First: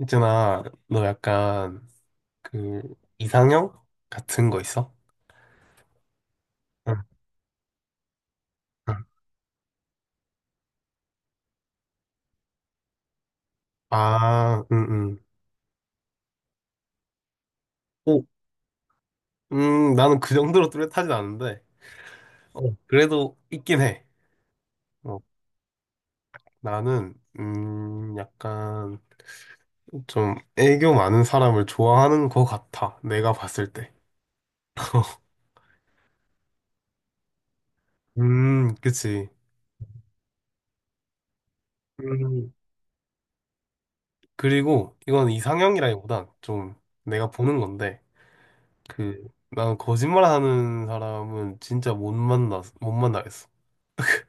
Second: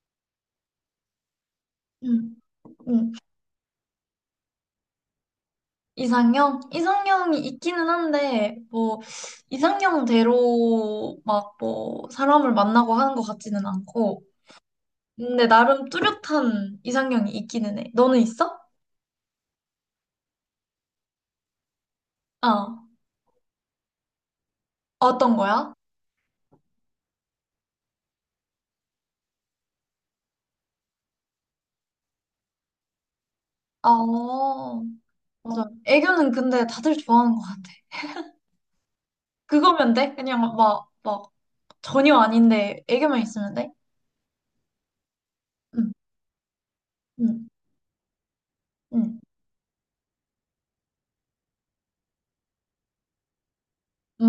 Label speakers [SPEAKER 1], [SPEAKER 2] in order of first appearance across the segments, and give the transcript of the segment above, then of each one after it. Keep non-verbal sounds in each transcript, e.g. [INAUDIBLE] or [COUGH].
[SPEAKER 1] 있잖아, 너 약간
[SPEAKER 2] 음,
[SPEAKER 1] 그
[SPEAKER 2] 음.
[SPEAKER 1] 이상형 같은 거 있어?
[SPEAKER 2] 이상형?
[SPEAKER 1] 응,
[SPEAKER 2] 이상형이 있기는 한데,
[SPEAKER 1] 응.
[SPEAKER 2] 뭐, 이상형대로 막 뭐, 사람을 만나고 하는 것 같지는 않고,
[SPEAKER 1] 아, 응, 응.
[SPEAKER 2] 근데 나름 뚜렷한 이상형이 있기는 해. 너는
[SPEAKER 1] 오,
[SPEAKER 2] 있어?
[SPEAKER 1] 나는 그 정도로 뚜렷하진 않은데, 어,
[SPEAKER 2] 어.
[SPEAKER 1] 그래도 있긴 해. 어,
[SPEAKER 2] 어떤 거야?
[SPEAKER 1] 나는 약간 좀 애교 많은 사람을 좋아하는 것 같아. 내가 봤을 때.
[SPEAKER 2] 어, 맞아. 애교는 근데 다들 좋아하는 것 같아.
[SPEAKER 1] 그치.
[SPEAKER 2] 그거면 돼? 그냥 막, 전혀
[SPEAKER 1] 음,
[SPEAKER 2] 아닌데, 애교만 있으면 돼?
[SPEAKER 1] 그리고 이건
[SPEAKER 2] 응,
[SPEAKER 1] 이상형이라기보단 좀 내가
[SPEAKER 2] 응,
[SPEAKER 1] 보는 건데,
[SPEAKER 2] 응.
[SPEAKER 1] 그 나는 거짓말하는 사람은 진짜 못 만나겠어.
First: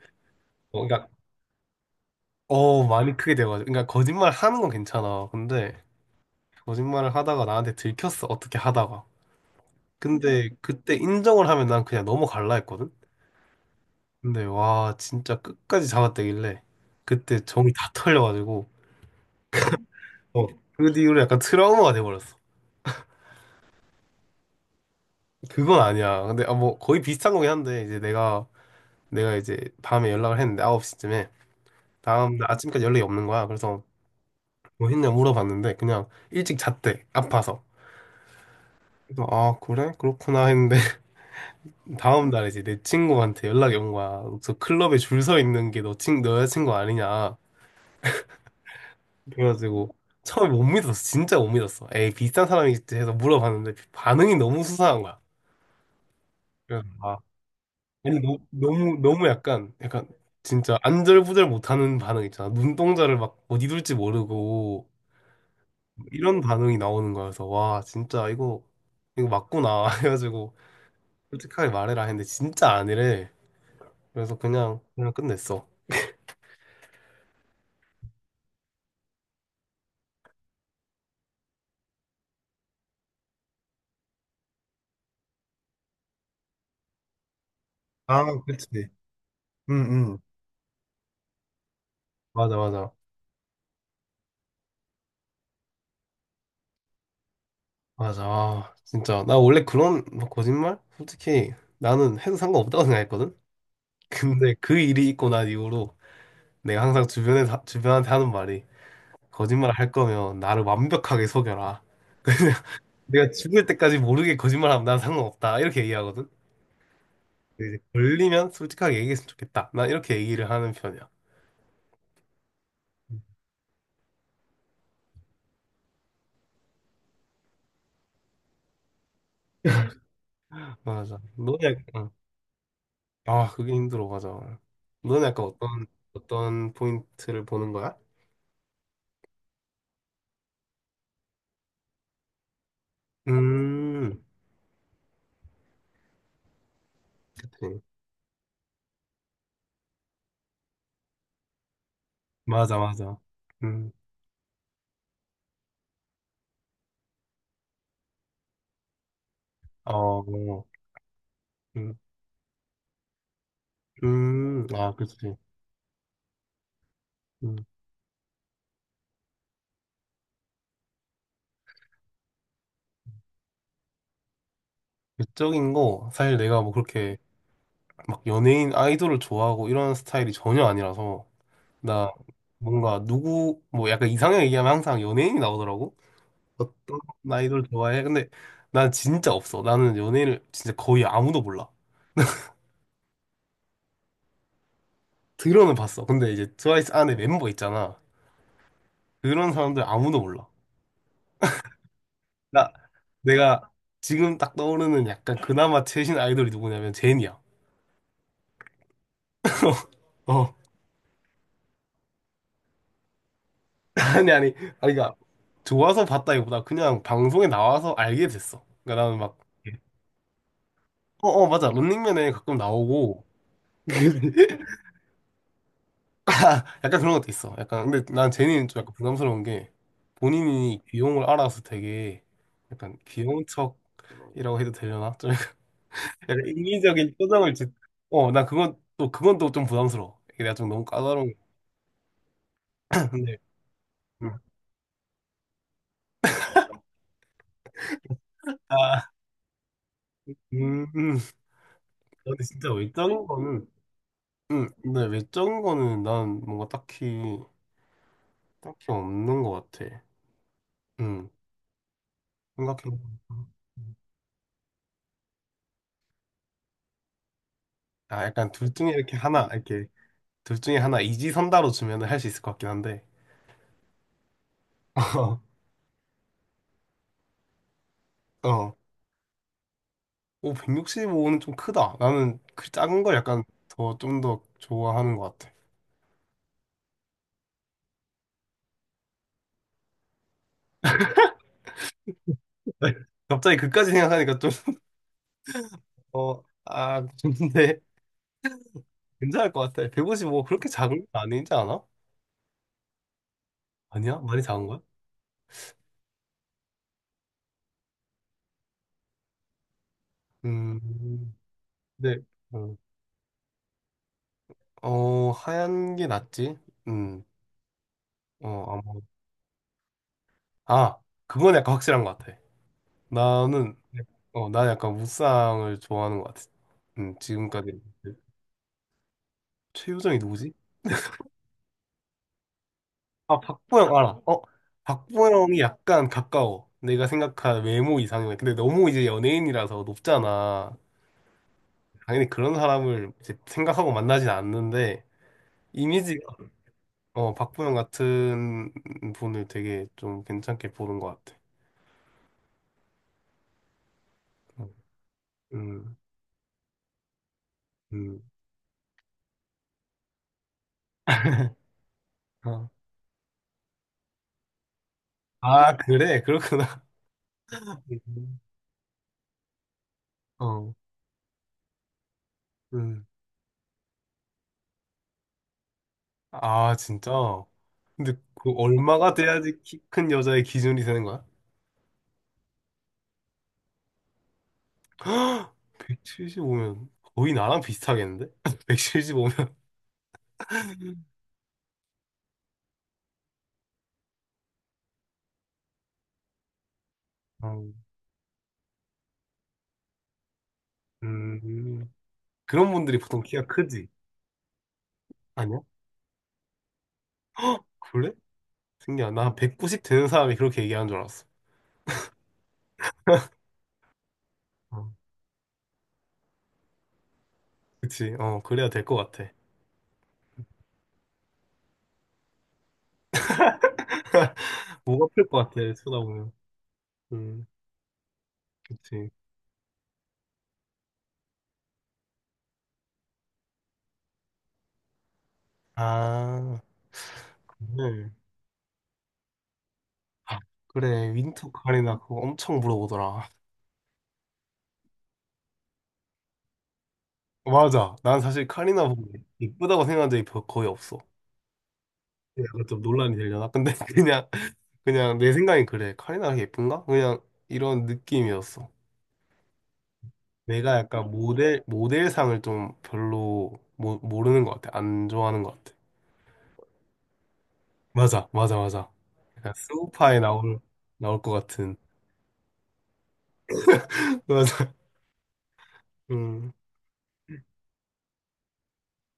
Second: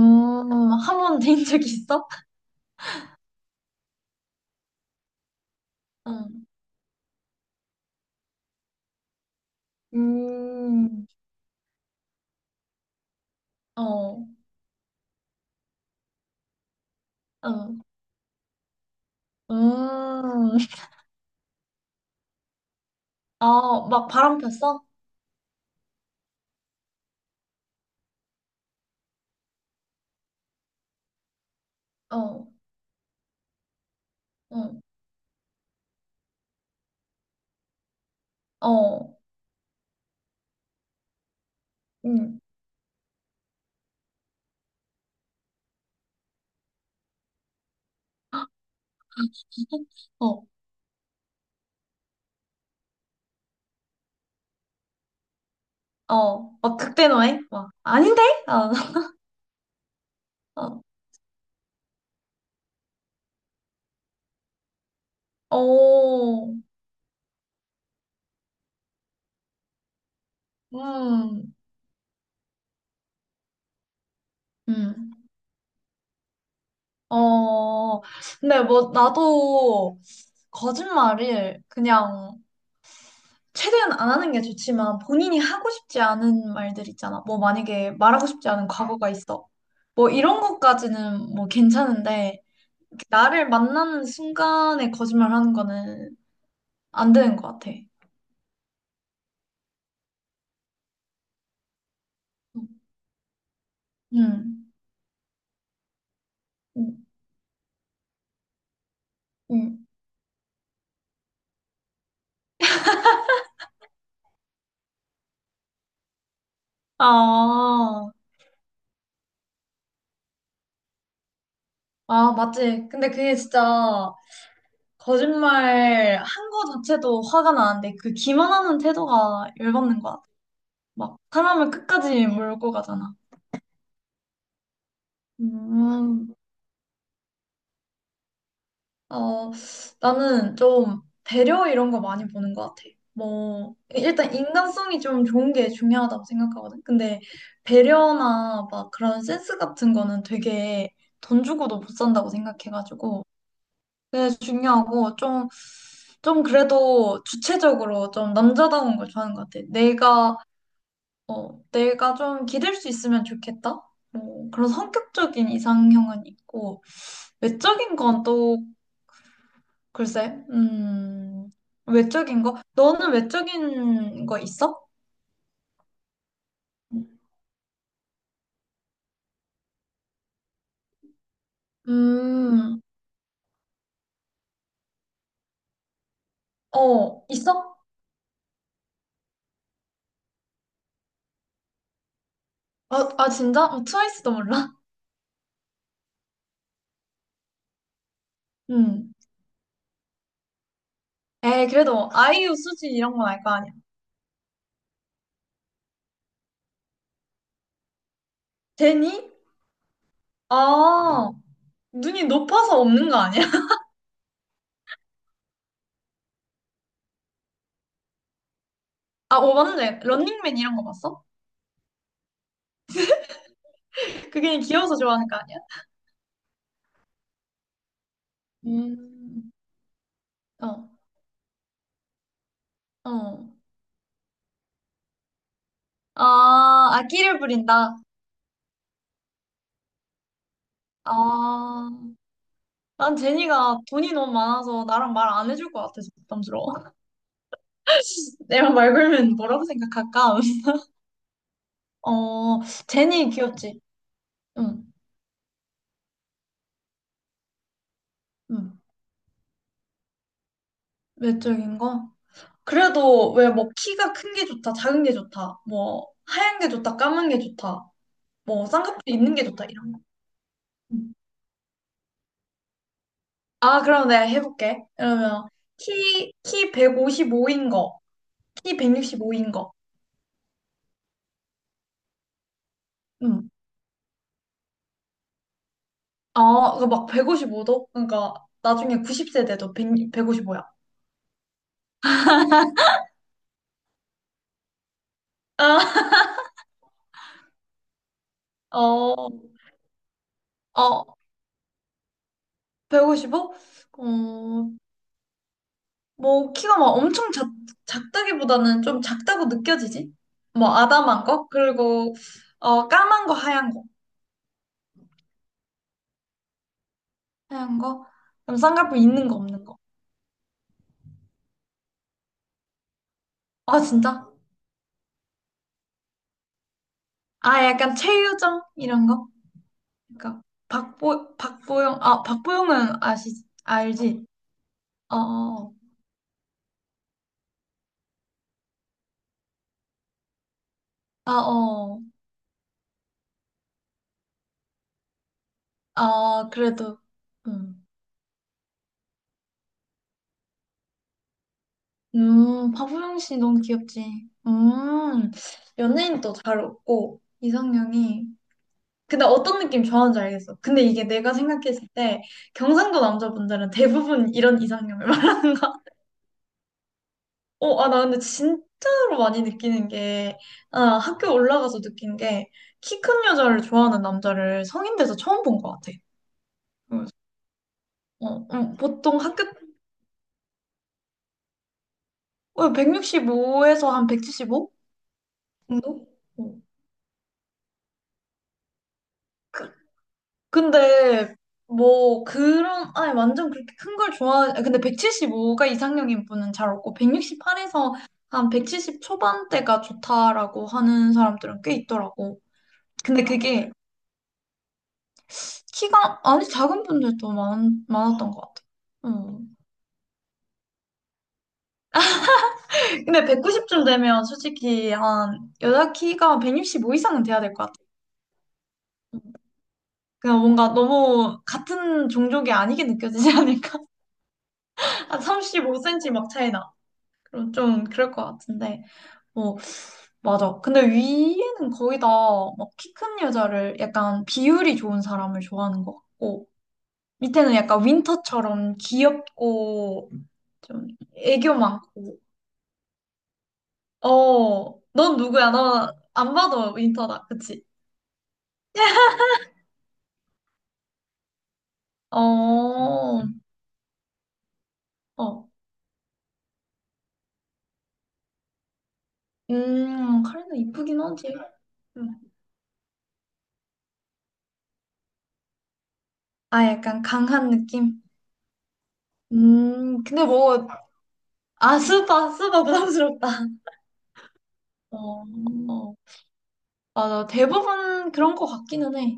[SPEAKER 1] 어,
[SPEAKER 2] 한
[SPEAKER 1] 그러니까
[SPEAKER 2] 번 데인 적이 있어? [LAUGHS]
[SPEAKER 1] 많이 크게 돼가지고 그러니까 거짓말 하는 건 괜찮아. 근데
[SPEAKER 2] 응.
[SPEAKER 1] 거짓말을 하다가 나한테 들켰어, 어떻게 하다가. 근데 그때
[SPEAKER 2] 음.
[SPEAKER 1] 인정을 하면 난 그냥 넘어갈라 했거든.
[SPEAKER 2] 어.
[SPEAKER 1] 근데 와, 진짜 끝까지 잡아떼길래 그때 정이
[SPEAKER 2] 어.
[SPEAKER 1] 다 털려가지고 어,
[SPEAKER 2] 음.
[SPEAKER 1] 그 뒤로 약간 트라우마가 돼버렸어.
[SPEAKER 2] 아, 막 바람 폈어?
[SPEAKER 1] 그건 아니야. 근데 아, 뭐 거의 비슷한 거긴 한데 이제 내가 이제 밤에 연락을 했는데 9시쯤에 다음
[SPEAKER 2] 어,
[SPEAKER 1] 날 아침까지 연락이 없는 거야. 그래서
[SPEAKER 2] 응,
[SPEAKER 1] 뭐 했냐 물어봤는데 그냥 일찍 잤대, 아파서.
[SPEAKER 2] 어,
[SPEAKER 1] 그래서 아, 그래, 그렇구나 했는데 다음
[SPEAKER 2] 응,
[SPEAKER 1] 날 이제 내 친구한테 연락이 온 거야. 저 클럽에 줄 서 있는 게 너 여자친구 아니냐. 그래가지고
[SPEAKER 2] 어,
[SPEAKER 1] 처음에 못 믿었어. 진짜 못 믿었어. 에이, 비슷한 사람이겠지 해서 물어봤는데 반응이 너무 수상한 거야.
[SPEAKER 2] 어, 막
[SPEAKER 1] 그래서 아,
[SPEAKER 2] 극대노해? 막,
[SPEAKER 1] 아니,
[SPEAKER 2] 아닌데?
[SPEAKER 1] 너,
[SPEAKER 2] 어,
[SPEAKER 1] 너무, 너무 약간, 약간 진짜
[SPEAKER 2] [LAUGHS]
[SPEAKER 1] 안절부절 못하는 반응 있잖아. 눈동자를 막 어디 둘지 모르고
[SPEAKER 2] 어,
[SPEAKER 1] 이런
[SPEAKER 2] 어,
[SPEAKER 1] 반응이 나오는 거여서 와, 진짜 이거, 이거 맞구나. [LAUGHS] 해가지고
[SPEAKER 2] 음,
[SPEAKER 1] 솔직하게 말해라 했는데 진짜 아니래. 그래서
[SPEAKER 2] 음,
[SPEAKER 1] 그냥 끝냈어.
[SPEAKER 2] 어, 근데 뭐, 나도 거짓말을 그냥 최대한 안 하는 게 좋지만 본인이 하고 싶지 않은 말들 있잖아. 뭐, 만약에
[SPEAKER 1] 아,
[SPEAKER 2] 말하고 싶지
[SPEAKER 1] 그치.
[SPEAKER 2] 않은 과거가 있어.
[SPEAKER 1] 응,
[SPEAKER 2] 뭐,
[SPEAKER 1] 응.
[SPEAKER 2] 이런 것까지는 뭐 괜찮은데,
[SPEAKER 1] 맞아, 맞아.
[SPEAKER 2] 나를 만나는 순간에 거짓말하는 거는 안 되는 것 같아.
[SPEAKER 1] 맞아. 아, 진짜. 나 원래 그런 막 거짓말? 솔직히 나는 해도 상관없다고 생각했거든? [LAUGHS] 근데
[SPEAKER 2] 응,
[SPEAKER 1] 그 일이 있고 난 이후로 내가
[SPEAKER 2] 응,
[SPEAKER 1] 항상 주변에, 주변한테 하는 말이 거짓말
[SPEAKER 2] 응.
[SPEAKER 1] 할 거면 나를 완벽하게 속여라. 내가 죽을 때까지 모르게 거짓말하면 난 상관없다. 이렇게 얘기하거든?
[SPEAKER 2] 아,
[SPEAKER 1] 근데 이제 걸리면 솔직하게 얘기했으면 좋겠다. 난 이렇게 얘기를 하는 편이야.
[SPEAKER 2] 아, 맞지. 근데 그게 진짜 거짓말 한 거 자체도 화가 나는데 그 기만하는 태도가 열받는 것 같아. 막
[SPEAKER 1] 맞아. 너네,
[SPEAKER 2] 사람을
[SPEAKER 1] 약간,
[SPEAKER 2] 끝까지 몰고 가잖아.
[SPEAKER 1] 아, 그게 힘들어. 맞아. 너는 약간
[SPEAKER 2] 음.
[SPEAKER 1] 어떤 포인트를 보는 거야?
[SPEAKER 2] 어, 나는 좀 배려 이런 거 많이 보는 것 같아. 뭐,
[SPEAKER 1] 음,
[SPEAKER 2] 일단 인간성이 좀 좋은 게 중요하다고 생각하거든. 근데
[SPEAKER 1] 그치.
[SPEAKER 2] 배려나 막 그런 센스 같은 거는 되게 돈 주고도 못 산다고
[SPEAKER 1] 맞아, 맞아.
[SPEAKER 2] 생각해가지고.
[SPEAKER 1] 음,
[SPEAKER 2] 그게 중요하고 좀, 그래도 주체적으로 좀 남자다운 걸 좋아하는 것 같아.
[SPEAKER 1] 어,
[SPEAKER 2] 내가, 어,
[SPEAKER 1] 음,
[SPEAKER 2] 내가 좀 기댈 수 있으면 좋겠다. 뭐 그런
[SPEAKER 1] 아, 그치.
[SPEAKER 2] 성격적인 이상형은 있고,
[SPEAKER 1] 음.
[SPEAKER 2] 외적인 건또 글쎄, 외적인 거? 너는 외적인 거 있어?
[SPEAKER 1] 외적인 거, 사실 내가 뭐 그렇게 막 연예인 아이돌을 좋아하고 이런 스타일이 전혀 아니라서, 나
[SPEAKER 2] 음,
[SPEAKER 1] 뭔가 누구, 뭐 약간 이상형 얘기하면 항상 연예인이 나오더라고. 어떤
[SPEAKER 2] 어,
[SPEAKER 1] 아이돌
[SPEAKER 2] 있어?
[SPEAKER 1] 좋아해? 근데 난 진짜 없어. 나는 연예인을 진짜 거의 아무도 몰라.
[SPEAKER 2] 아, 아 진짜? 어, 트와이스도 몰라? [LAUGHS]
[SPEAKER 1] 들어는 봤어. 근데 이제 트와이스 안에 멤버 있잖아.
[SPEAKER 2] 음.
[SPEAKER 1] 그런 사람들 아무도 몰라.
[SPEAKER 2] 에이, 그래도 아이유,
[SPEAKER 1] 나,
[SPEAKER 2] 수지 이런 건 알 거
[SPEAKER 1] 내가
[SPEAKER 2] 아니야.
[SPEAKER 1] 지금 딱 떠오르는 약간 그나마 최신 아이돌이 누구냐면 제니야.
[SPEAKER 2] 제니?
[SPEAKER 1] 어. [LAUGHS]
[SPEAKER 2] 아, 눈이 높아서 없는 거 아니야? [LAUGHS]
[SPEAKER 1] 아니 아니 아니, 그러니까 좋아서 봤다기보다 그냥 방송에 나와서 알게 됐어. 그러니까 나는
[SPEAKER 2] 아,
[SPEAKER 1] 막
[SPEAKER 2] 어, 맞네. 런닝맨 이런 거 봤어?
[SPEAKER 1] 어 어 맞아, 런닝맨에 가끔 나오고.
[SPEAKER 2] 그게
[SPEAKER 1] [LAUGHS]
[SPEAKER 2] 귀여워서 좋아하는 거 아니야?
[SPEAKER 1] 아, 약간 그런 것도 있어. 약간 근데 난 제니는 좀 약간 부담스러운
[SPEAKER 2] 음,
[SPEAKER 1] 게 본인이
[SPEAKER 2] 어,
[SPEAKER 1] 귀여움을 알아서 되게 약간 귀여운
[SPEAKER 2] 어.
[SPEAKER 1] 척이라고 해도 되려나? 좀 [LAUGHS]
[SPEAKER 2] 아,
[SPEAKER 1] 약간
[SPEAKER 2] 아
[SPEAKER 1] 인위적인
[SPEAKER 2] 기를
[SPEAKER 1] 표정을 짓.
[SPEAKER 2] 부린다.
[SPEAKER 1] 어나 그건 또 좀 부담스러워. 이게 내가 좀 너무 까다로운
[SPEAKER 2] 아, 난
[SPEAKER 1] 데.
[SPEAKER 2] 제니가 돈이 너무
[SPEAKER 1] [LAUGHS]
[SPEAKER 2] 많아서 나랑 말 안 해줄 것 같아서 부담스러워. 내가 말 걸면 뭐라고 생각할까? [LAUGHS]
[SPEAKER 1] 음, 음. 근데
[SPEAKER 2] 어,
[SPEAKER 1] 진짜 외적인
[SPEAKER 2] 제니
[SPEAKER 1] 거는,
[SPEAKER 2] 귀엽지? 응,
[SPEAKER 1] 근데 외적인 거는 난 뭔가
[SPEAKER 2] 응.
[SPEAKER 1] 딱히 없는 것 같아. 음,
[SPEAKER 2] 외적인 거? 그래도
[SPEAKER 1] 생각해보니까.
[SPEAKER 2] 왜 뭐 키가 큰 게 좋다, 작은 게 좋다, 뭐 하얀 게 좋다, 까만 게 좋다,
[SPEAKER 1] 아, 약간
[SPEAKER 2] 뭐
[SPEAKER 1] 둘 중에
[SPEAKER 2] 쌍꺼풀
[SPEAKER 1] 이렇게
[SPEAKER 2] 있는 게
[SPEAKER 1] 하나,
[SPEAKER 2] 좋다
[SPEAKER 1] 이렇게,
[SPEAKER 2] 이런 거.
[SPEAKER 1] 둘 중에 하나
[SPEAKER 2] 응.
[SPEAKER 1] 이지선다로 주면은 할 수 있을 것 같긴 한데.
[SPEAKER 2] 아, 그럼 내가 해볼게. 그러면
[SPEAKER 1] [LAUGHS]
[SPEAKER 2] 키 155인 거,
[SPEAKER 1] 어,
[SPEAKER 2] 키 165인 거.
[SPEAKER 1] 오, 165는 좀 크다. 나는 그 작은 걸 약간
[SPEAKER 2] 응.
[SPEAKER 1] 더, 좀 더 좋아하는 것 같아.
[SPEAKER 2] 아, 그막 155도? 그러니까 나중에 90세 돼도 1 155야.
[SPEAKER 1] [LAUGHS] 갑자기 그까지 생각하니까 좀,
[SPEAKER 2] 아,
[SPEAKER 1] 어, 아, 근데
[SPEAKER 2] [LAUGHS] 어,
[SPEAKER 1] 괜찮을 것 같아. 155 그렇게 작은 건
[SPEAKER 2] 어,
[SPEAKER 1] 아니지 않아?
[SPEAKER 2] 155?
[SPEAKER 1] 아니야? 많이 작은
[SPEAKER 2] 어,
[SPEAKER 1] 거야?
[SPEAKER 2] 뭐 키가 막 엄청 작다기보다는 좀 작다고 느껴지지? 뭐
[SPEAKER 1] 음,
[SPEAKER 2] 아담한 거? 그리고
[SPEAKER 1] 근데 음,
[SPEAKER 2] 까만 거 하얀 거
[SPEAKER 1] 어 하얀 게 낫지. 음,
[SPEAKER 2] 하얀 거?
[SPEAKER 1] 어
[SPEAKER 2] 그럼 쌍꺼풀
[SPEAKER 1] 아마.
[SPEAKER 2] 있는 거 없는 거?
[SPEAKER 1] 아, 그건 약간 확실한 것 같아. 나는
[SPEAKER 2] 아 진짜?
[SPEAKER 1] 어나 약간 무쌍을 좋아하는 것 같아. 음,
[SPEAKER 2] 아
[SPEAKER 1] 지금까지.
[SPEAKER 2] 약간 최유정 이런 거?
[SPEAKER 1] 최유정이
[SPEAKER 2] 그러니까
[SPEAKER 1] 누구지?
[SPEAKER 2] 박보영 아 박보영은 아시
[SPEAKER 1] 아, 박보영 알아.
[SPEAKER 2] 알지?
[SPEAKER 1] 어, 박보영이
[SPEAKER 2] 어어어어.
[SPEAKER 1] 약간 가까워. 내가 생각한 외모 이상형이 근데 너무 이제 연예인이라서 높잖아.
[SPEAKER 2] 아, 어.
[SPEAKER 1] 당연히 그런 사람을 이제 생각하고 만나진 않는데 이미지가
[SPEAKER 2] 아 그래도
[SPEAKER 1] 어 박보영
[SPEAKER 2] 음.
[SPEAKER 1] 같은 분을 되게 좀 괜찮게 보는 것 같아.
[SPEAKER 2] 박보영 씨 너무 귀엽지?
[SPEAKER 1] 음.
[SPEAKER 2] 연예인도 잘 웃고
[SPEAKER 1] 음.
[SPEAKER 2] 이상형이 근데 어떤 느낌 좋아하는지 알겠어. 근데 이게 내가
[SPEAKER 1] [LAUGHS]
[SPEAKER 2] 생각했을 때
[SPEAKER 1] 어.
[SPEAKER 2] 경상도 남자분들은 대부분 이런 이상형을 [LAUGHS] 말하는 거야.
[SPEAKER 1] 아, 그래? 그렇구나.
[SPEAKER 2] 어, 아, 나 근데
[SPEAKER 1] 음.
[SPEAKER 2] 진짜로 많이 느끼는 게,
[SPEAKER 1] 어.
[SPEAKER 2] 아, 학교 올라가서 느낀 게, 키
[SPEAKER 1] 음.
[SPEAKER 2] 큰 여자를 좋아하는 남자를 성인 돼서 처음 본 것 같아.
[SPEAKER 1] 아,
[SPEAKER 2] 그래서,
[SPEAKER 1] 진짜? 근데 그 얼마가
[SPEAKER 2] 보통
[SPEAKER 1] 돼야지 키 큰 여자의 기준이 되는 거야?
[SPEAKER 2] 165에서 한 175
[SPEAKER 1] [GASPS]
[SPEAKER 2] 정도? 어.
[SPEAKER 1] 175면 거의 나랑 비슷하겠는데? [LAUGHS] 175면?
[SPEAKER 2] 근데 뭐 그런 아니 완전 그렇게 큰 걸 좋아하 근데 175가 이상형인 분은 잘 없고
[SPEAKER 1] 어.
[SPEAKER 2] 168에서 한 170 초반대가 좋다라고 하는 사람들은 꽤
[SPEAKER 1] 음.
[SPEAKER 2] 있더라고.
[SPEAKER 1] 그런 분들이 보통
[SPEAKER 2] 근데
[SPEAKER 1] 키가
[SPEAKER 2] 그게
[SPEAKER 1] 크지? 아니야?
[SPEAKER 2] 키가 아니 작은 분들도 많
[SPEAKER 1] 그래?
[SPEAKER 2] 많았던 것 같아.
[SPEAKER 1] 신기하다.
[SPEAKER 2] 음.
[SPEAKER 1] 나190 되는 사람이 그렇게 얘기하는 줄 알았어.
[SPEAKER 2] 근데 190쯤 되면
[SPEAKER 1] 어.
[SPEAKER 2] 솔직히 한 여자 키가 165 이상은 돼야 될 것 같아.
[SPEAKER 1] 그치? 어, 그래야 될 것
[SPEAKER 2] 음.
[SPEAKER 1] 같아.
[SPEAKER 2] 그냥 뭔가 너무 같은 종족이 아니게 느껴지지 않을까?
[SPEAKER 1] 뭐가
[SPEAKER 2] [LAUGHS] 한
[SPEAKER 1] 플것 같아,
[SPEAKER 2] 35 cm 막
[SPEAKER 1] 쳐다보면.
[SPEAKER 2] 차이 나.
[SPEAKER 1] 음,
[SPEAKER 2] 그럼 좀 그럴 것 같은데.
[SPEAKER 1] 그치.
[SPEAKER 2] 어, 맞아. 근데 위에는 거의 다막키 큰 여자를 약간 비율이 좋은 사람을 좋아하는 것 같고,
[SPEAKER 1] 아,
[SPEAKER 2] 밑에는 약간
[SPEAKER 1] 그래.
[SPEAKER 2] 윈터처럼 귀엽고,
[SPEAKER 1] 아,
[SPEAKER 2] 좀
[SPEAKER 1] 그래, 윈터
[SPEAKER 2] 애교
[SPEAKER 1] 카리나 그거
[SPEAKER 2] 많고.
[SPEAKER 1] 엄청 물어보더라.
[SPEAKER 2] 어, 넌 누구야? 너 안 봐도 윈터다. 그치?
[SPEAKER 1] 맞아. 난 사실 카리나 보고 이쁘다고 생각한 적이 거의 없어.
[SPEAKER 2] 어,
[SPEAKER 1] 약간 좀 논란이
[SPEAKER 2] 어.
[SPEAKER 1] 되려나? 근데 [LAUGHS] 그냥, 그냥 내 생각이 그래. 카리나 예쁜가? 그냥 이런 느낌이었어.
[SPEAKER 2] 카리나
[SPEAKER 1] 내가
[SPEAKER 2] 이쁘긴
[SPEAKER 1] 약간
[SPEAKER 2] 하지.
[SPEAKER 1] 모델,
[SPEAKER 2] 음.
[SPEAKER 1] 모델상을 좀 별로 모르는 것 같아. 안 좋아하는 것 같아.
[SPEAKER 2] 아, 약간 강한 느낌?
[SPEAKER 1] 맞아, 맞아, 맞아. 약간 스우파에
[SPEAKER 2] 근데 뭐,
[SPEAKER 1] 나올 것 같은.
[SPEAKER 2] 아, 스파 부담스럽다.
[SPEAKER 1] [LAUGHS] 맞아.
[SPEAKER 2] 어.
[SPEAKER 1] 음.
[SPEAKER 2] 맞아. 대부분 그런 거 같기는 해.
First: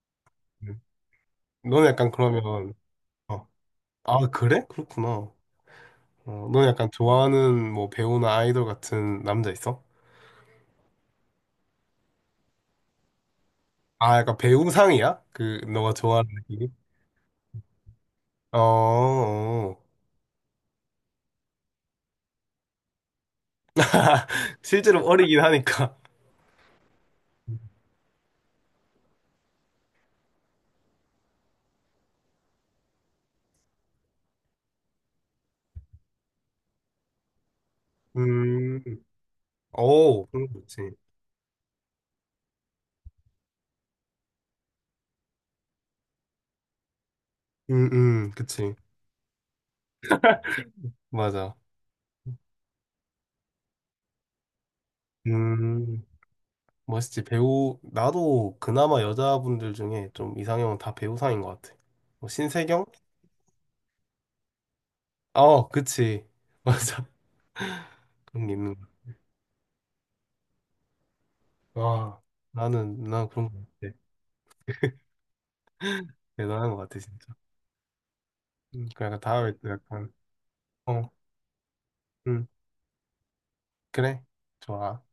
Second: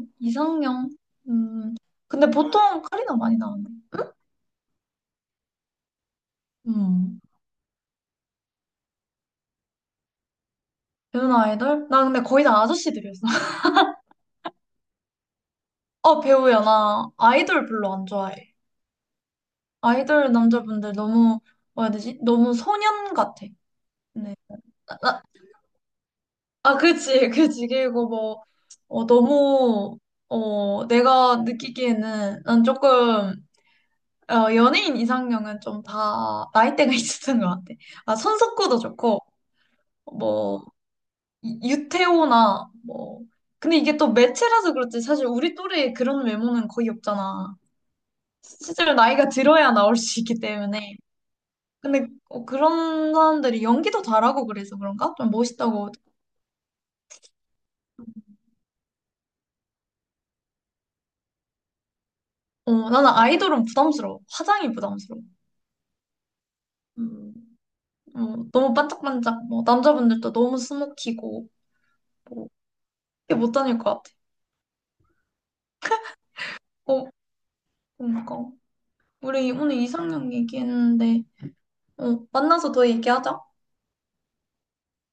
[SPEAKER 1] 음.
[SPEAKER 2] 이상형. 음.
[SPEAKER 1] 너는 약간
[SPEAKER 2] 근데
[SPEAKER 1] 그러면,
[SPEAKER 2] 보통 카리나 많이
[SPEAKER 1] 어.
[SPEAKER 2] 나왔네.
[SPEAKER 1] 아, 그래? 그렇구나. 어, 너 약간
[SPEAKER 2] 음.
[SPEAKER 1] 좋아하는 뭐 배우나 아이돌 같은 남자 있어?
[SPEAKER 2] 배우나 아이돌? 나 근데 거의 다 아저씨들이었어. [LAUGHS]
[SPEAKER 1] 아, 약간 배우상이야? 그 너가
[SPEAKER 2] 어,
[SPEAKER 1] 좋아하는
[SPEAKER 2] 배우야.
[SPEAKER 1] 느낌이?
[SPEAKER 2] 나 아이돌 별로 안 좋아해.
[SPEAKER 1] 어, 어.
[SPEAKER 2] 아이돌 남자분들 너무, 뭐라 해야 되지? 너무 소년 같아. 네.
[SPEAKER 1] 실제로
[SPEAKER 2] 아,
[SPEAKER 1] 어리긴 하니까.
[SPEAKER 2] 아, 아, 그치. [LAUGHS] 그치. 그리고 뭐, 너무, 내가 느끼기에는 난 조금, 연예인 이상형은 좀 다 나이대가 [LAUGHS] 있었던 것 같아.
[SPEAKER 1] [LAUGHS]
[SPEAKER 2] 아, 손석구도
[SPEAKER 1] 음,
[SPEAKER 2] 좋고,
[SPEAKER 1] 오, 그런 거
[SPEAKER 2] 뭐,
[SPEAKER 1] 그치.
[SPEAKER 2] 유태오나 뭐 근데 이게 또 매체라서 그렇지 사실 우리 또래에 그런 외모는 거의 없잖아.
[SPEAKER 1] 그치.
[SPEAKER 2] 실제로 나이가 들어야 나올 수 있기 때문에
[SPEAKER 1] 맞아.
[SPEAKER 2] 근데 그런 사람들이 연기도 잘하고 그래서 그런가? 좀 멋있다고.
[SPEAKER 1] 음, 멋있지. 배우, 나도 그나마 여자분들 중에 좀 이상형은 다 배우상인 것 같아. 뭐
[SPEAKER 2] 어,
[SPEAKER 1] 신세경?
[SPEAKER 2] 나는 아이돌은 부담스러워. 화장이 부담스러워.
[SPEAKER 1] 어, 그치. [LAUGHS] 맞아.
[SPEAKER 2] 음, 어,
[SPEAKER 1] 그런 게
[SPEAKER 2] 너무
[SPEAKER 1] 있는 거.
[SPEAKER 2] 반짝반짝 뭐 남자분들도 너무 스모키고
[SPEAKER 1] 와,
[SPEAKER 2] 뭐
[SPEAKER 1] 난
[SPEAKER 2] 이게
[SPEAKER 1] 그런
[SPEAKER 2] 못
[SPEAKER 1] 거
[SPEAKER 2] 다닐
[SPEAKER 1] 같아.
[SPEAKER 2] 것 같아.
[SPEAKER 1] 대단한 것 같아,
[SPEAKER 2] 어
[SPEAKER 1] 진짜.
[SPEAKER 2] 그러니까
[SPEAKER 1] 그 약간
[SPEAKER 2] 우리
[SPEAKER 1] 다음에 또
[SPEAKER 2] 오늘
[SPEAKER 1] 약간
[SPEAKER 2] 이상형
[SPEAKER 1] 어,
[SPEAKER 2] 얘기했는데 어,
[SPEAKER 1] 음,
[SPEAKER 2] 만나서 더 얘기하자.
[SPEAKER 1] 그래. 좋아.